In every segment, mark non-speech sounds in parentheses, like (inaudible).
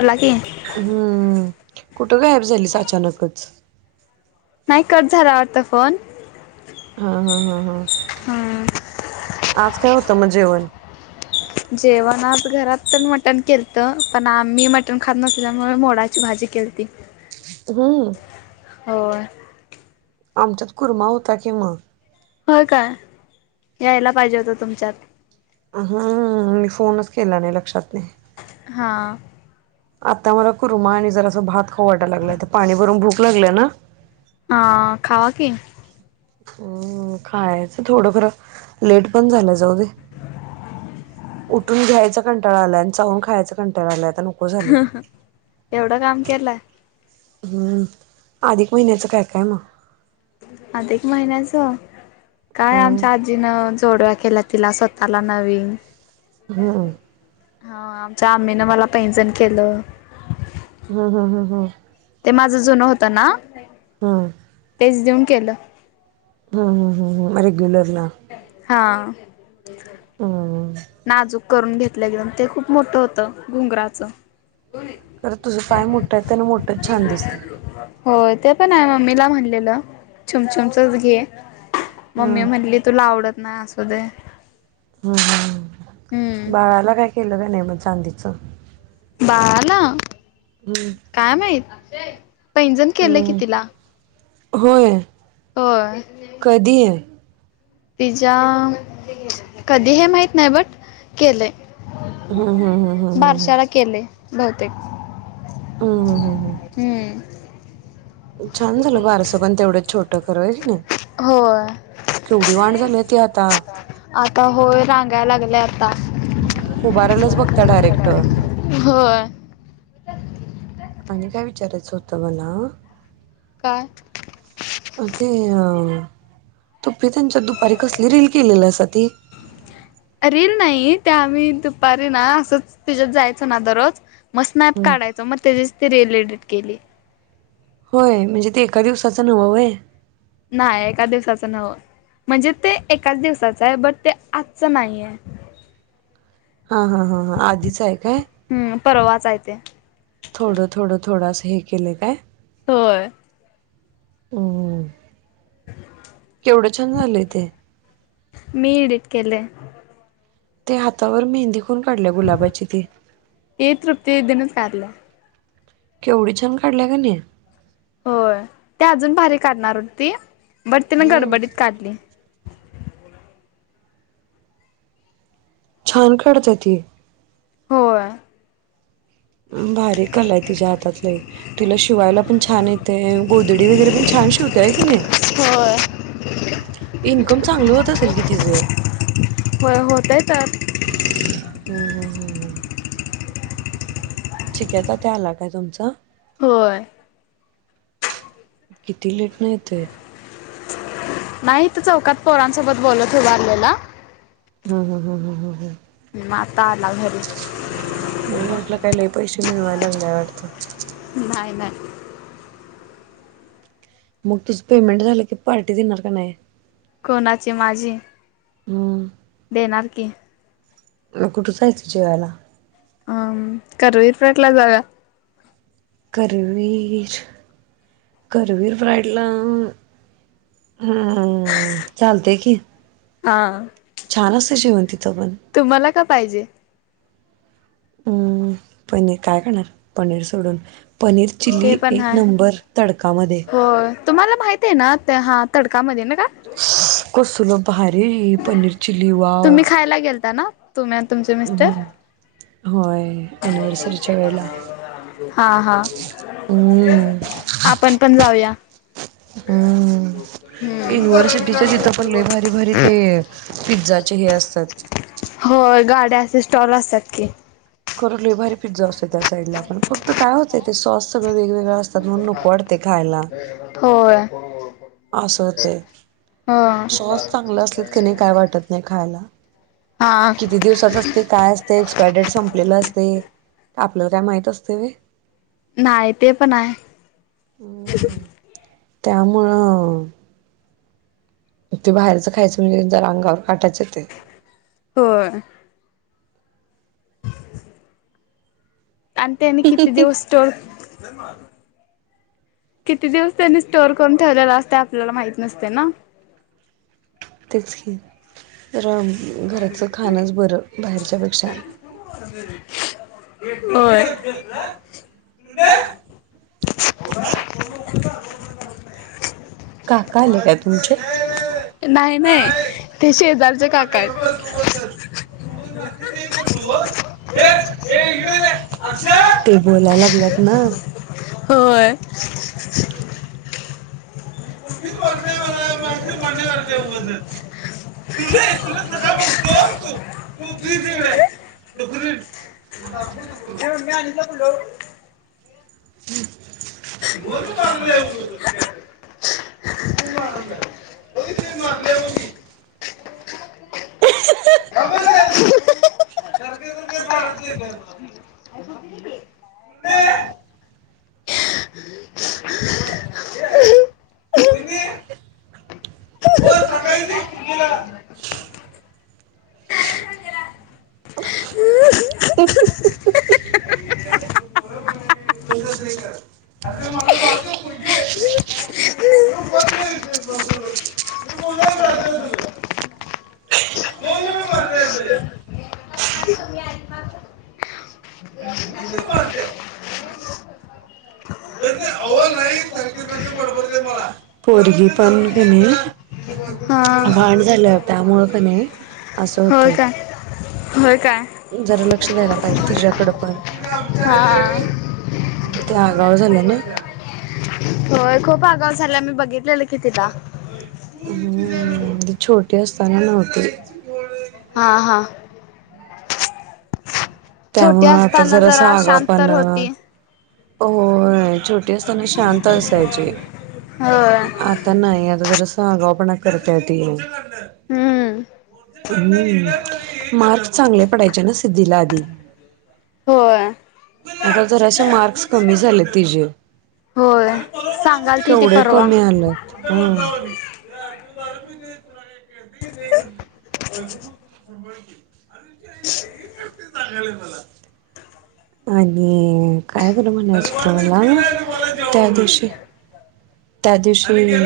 बोला की हम्म कुठं गायब झालीस अचानक च - नाही कट झाला वाटत फोन हा हा हा हा हम्म. आज काय होतं मग जेवण जेवण घरात पण मटण केलत पण आम्ही मटण खात नसल्यामुळे मोडाची भाजी केलती हा हो आमच्यात कुर्मा होता कि मग होय काय यायला पाहिजे होतं तुमच्यात हमम मी फोनच केला नाही लक्षात नाही हा आता मला कुर्मा आणि जरास भात खाऊ वाटलंय लागलाय तर पाणी भरून भूक लागल्या ना हा खावा कि हम्म खायचं थोडंफार लेट पण झालंय जाऊ दे उठून घ्यायचा कंटाळा आला आणि चाहून खायचं कंटाळा आलाय आता नको झालय येवढं काम केलाय हम्म अधिक महिन्याचं काय काय मग अधिक महिन्याचं काय हम्म आमच्या आजीनं जोडव्या केल्या तिला स्वतःला नवीन हम्म हा आमच्या आम्मीनं मला पैंजण केलं ह ह ह ह माझा जुनं होत ना हम तेच देऊन केलं ह ह ह रेग्युलरला हां ह नाजूक करून घेतलं एकदम ते खूप मोठं होतं घुंगराचं अगं तुझं पाय मोठाय त्यान मोठंच छान दिसते हो ते पण आहे मम्मीला म्हणलेलं छुमछुमचच घे मम्मी हं म्हणली तुला आवडत नाय असू दे हम्म हम हम्म बाळाला काय केलं का नाही मग चांदीचं बाळाला हं काय माहित पैंजण केलंय की हं तिला होय होय कधी आहे तिच्या कधी हे माहित नाही बट केलंय हं हं हं हं हं हं बारशाला केलंय बहुतेक हं हं हं हं हम्म छान झालं बारसं पण तेवढंच छोटं खरं होय कणी होय केवढी व्हान्ड झाली आहे ती आता आता होय रांगाय लागले आता उभारायल्याच बघत्या डायरेक्ट हो आणि काय विचारायचं होतं मला काय ते अ तुपी त्यांच्यात दुपारी कसली रील केलेलीसा ती रील नाही त्या आम्ही दुपारी ना असंच तिच्यात जायचो ना दररोज मग स्नॅप हं काढायच मग त्याची ते रिल एडिट केली होय म्हणजे ते एका दिवसाच नव्ह व्हय नाही एका दिवसाचं नव्ह म्हणजे ते एकाच दिवसाचं आहे बट ते आजच नाहीे हा हा हा हा आधीच आहे काय परर्वाजायच आहेकम्म्म्म थोडं थोडं थोडं असं हे केलं काय होय ह केवढं छान झालंय ते केलयं त्या हातांवर मेहंदी कोण काढल्या गुलाबाची ती ते तृप्ती दिदीनच काढल्या केव्हढी छान काढल्या गण्या होय त्या अजून भारी काढणारं होती बट तिनें हम्म गडबडीत काढलीं छान काढते ती होय भारीकला हाय तिच्या हातातलय तीला शिवायला पणं छान येतेय गोदडी वगैरे पणं छान आणि शिवता ऐतेतीले होय इन्कम चांगल होतं असेल कि तिचं होय होतय तर हम् हम् ह् चिक्याचा त्या आला काय तुमचं होय किती लेट न येतय. नाहीत चौकांत पोरांसोबत बोलतं हो उबारलेला हम हम हम हम हम आता आला घरी मी म्हटलं कांहीं लंय पैसे मिळवायला धंद्याआवडतं नाहीं नाही मंग तुझं पेमेंट झालकी पार्टी देणार की नाहीं कोणाची माझी हम्म. देणारं की किजवाला. हम करवीर फटला जागा करवीर करवीर वाडला. हा चालतंय की हा छान असतं शिवण तिथं पण तुम्हाला का पाहिजे हम्म पनीर काय करणारं पनीर सोडून पनीर ते चिली पण एक हाय. नंबर तडकयामध्ये तर हा तडकयामध्ये ना. का कसूल पहायत है पनीर चिली वाव. तुम्ही खायला गेलता ना तुम्ही आणि तुमचे मिस्टर हम होय, एनिव् सरीच्या वेळेला. हा हा हम्म. आपणं पणं जाऊया हम्म हम्म युनिव्हर्सिटीच्या इथं पणं लंय भारी भारी ते पिझ्झा हे असतांत. होय, गाड्याचे असे स्टॉल्स असतांत की कर लि भारी फिट जाऊ शकतात साईड ला पण फक्त काय होतंय ते सॉस सगळें वेगवेगळा तण नको वाटतें खायला होय असतें हो सॉस चांगले असले की काय वाटतं नाहीं खायला हा किती दिवसांचाच असतें काय असतें एक्सपायरी डेट संपलेल्या असतें आपल्या काय माहित असतें ते नाहीं ते पणं आहेय त्यामुळेळं ते बाहेरचं खायचं म्हणजे जरा अंगावर काटाच येतं होय (inaudible) आणि त्यानी किती दिवस टर किती दिवस त्यांनी स्टोअर करून ठेवलेला असते आपल्याला माहित नसते ना. तेच की रम घराचं खाणंच बरं बाहेरच्यापेक्षा होय. काका आले काय तुमचे. नाय नाय ते शेजारचे काकायेत. ते बोलायला लागलेत ना. होय. हो (inaudible) (unintelligible) (inaudible) म नि तर बल (unintelligible) ह् (unintelligible) तु मारलं बगीतलेल मी. का (unintelligible) (unintelligible) ही (unintelligible) वहीनी हो सग गला ना (unintelligible) ह (unintelligible) (unintelligible) ब (unintelligible) पाहते (unintelligible) पोरगी पाहुण घेणे. ह (inaudible) भाडण झालं त्यामुळं कनी असं होय होतय. काय होय. काय जरा लक्ष द्यायला पाहिजे तिच्याकडे पण. हा. ते आगाव झालं ना. होय खूप आगाव झाला मी बघितलेलं की तिला. हम्म छोटे असताना नवती. हा हा. छोटी त्यामुळ आता असताना जरासा जरा आगाव शांत तर पणा होती होय छोटी असताना शांत असायची. होय आता नाही आता जरासा आगाव पणा करताये ती. हम्म हम्म मार्क्स चांगले पडायचे ना सिद्धीला आधी. होय. आता जराशे मार्क्स कमी झाले तिजे. होय सांगाल ती ती केवढे परवा कमी आलेत, ह. (unintelligible) आणि. काय बरं म्हणायचं तुम्हाला त्या दिवशी त्या दिवशी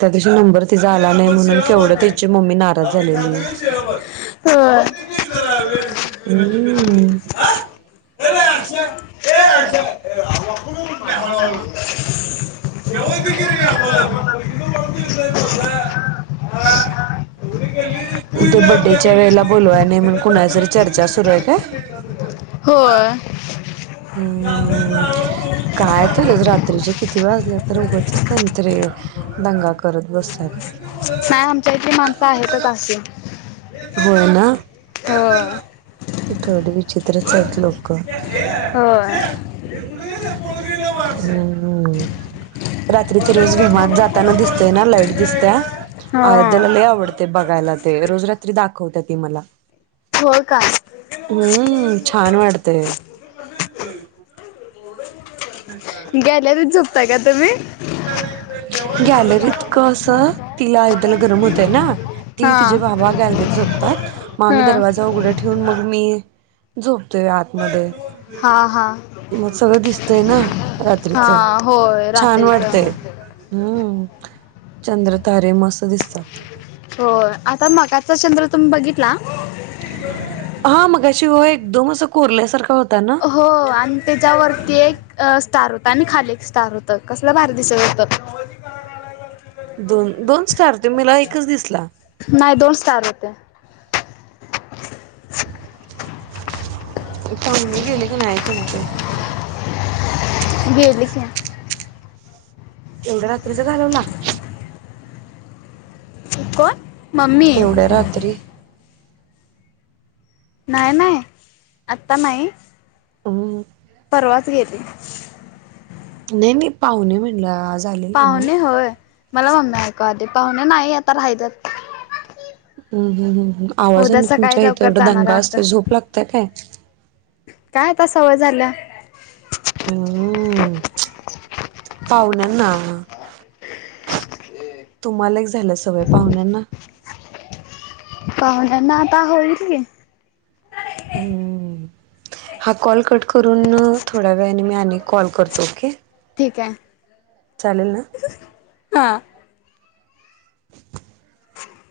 त्या दिवशी नंबर तिचा आला नाही म्हणून केवढ होय त्याची मम्मी नाराज झालेली. हम्म. ते अचछा (unintelligible) हा (unintelligible) होय कवत गिर या बला मी ड विय बरता ह (unintelligible) डी ग तेे बड्डेच्या वेळेला बोलवाय नाही मग कुणा जरी चर्चा सुरू आहे का हो हम्म काय त रात्रीच्या किती वाजलं तर उगंचच त्यांनीते दंगा करत बसतात नाही आमच्या इथे माणसं आहेतच असे होय ना हो थोड विचित्रच आहेत लोक हो हम रात्रीचे रोज विमान जाताना दिसतय ना लाईट दिसत्या हो अयोध्या आवडते बघायला रोज रात्री दाखवत ती मला हो का हम्म छान वाटतेय हो अकादमी गॅलरीत कस तिला गरम होतय ना ती हा तिजे बाबा गॅलरीत झोपतात मग हा आम्ही दरवाजा उघड ठेवून मग मी ते आतमध्ये हा हा मग सगळं दिसतय ना हा रात्रीच होय छान रात्रीचं वाटत ते हम्म चंद्र तारे मस्त दिसतात हो आता मगाचा चंद्र तुम्ही बघितला हा मगा शिव एकदम असं कोरल्यासारखा होत हो आणि त्याच्यावरती एक स्टार होत आणि खाली एक स्टार होत कसलं भारी दिसत होत दोन दोन स्टार तुम्हीला एकच दिसला ते गेले काी नाही तुमचे गेले की एवढ रात्रीच घालवला कोण मम्मी एवढ्या रात्री नाही नाही आता नाही हम परवाच गेली नाही नाही पाहून म्हणलं आलेले ना पाहुणे होय मला मम्मी ऐका आधी पाहुणे नाही आता राहिले ह हा ह आवाजाने तुमच्या इथे लवकर एवढा जाणार दंगा आहे वाटतं असत झोप लागतय काय झालं हम्म पाहुणे ना तुम्हाला एक झालं सवय पाहुण्यांना पाहुण्यांना होईले की हम हा कॉल कट करून थोड्या वेळाने मी आ कॉल करतो ओके ठीक आहे चालेल ना हा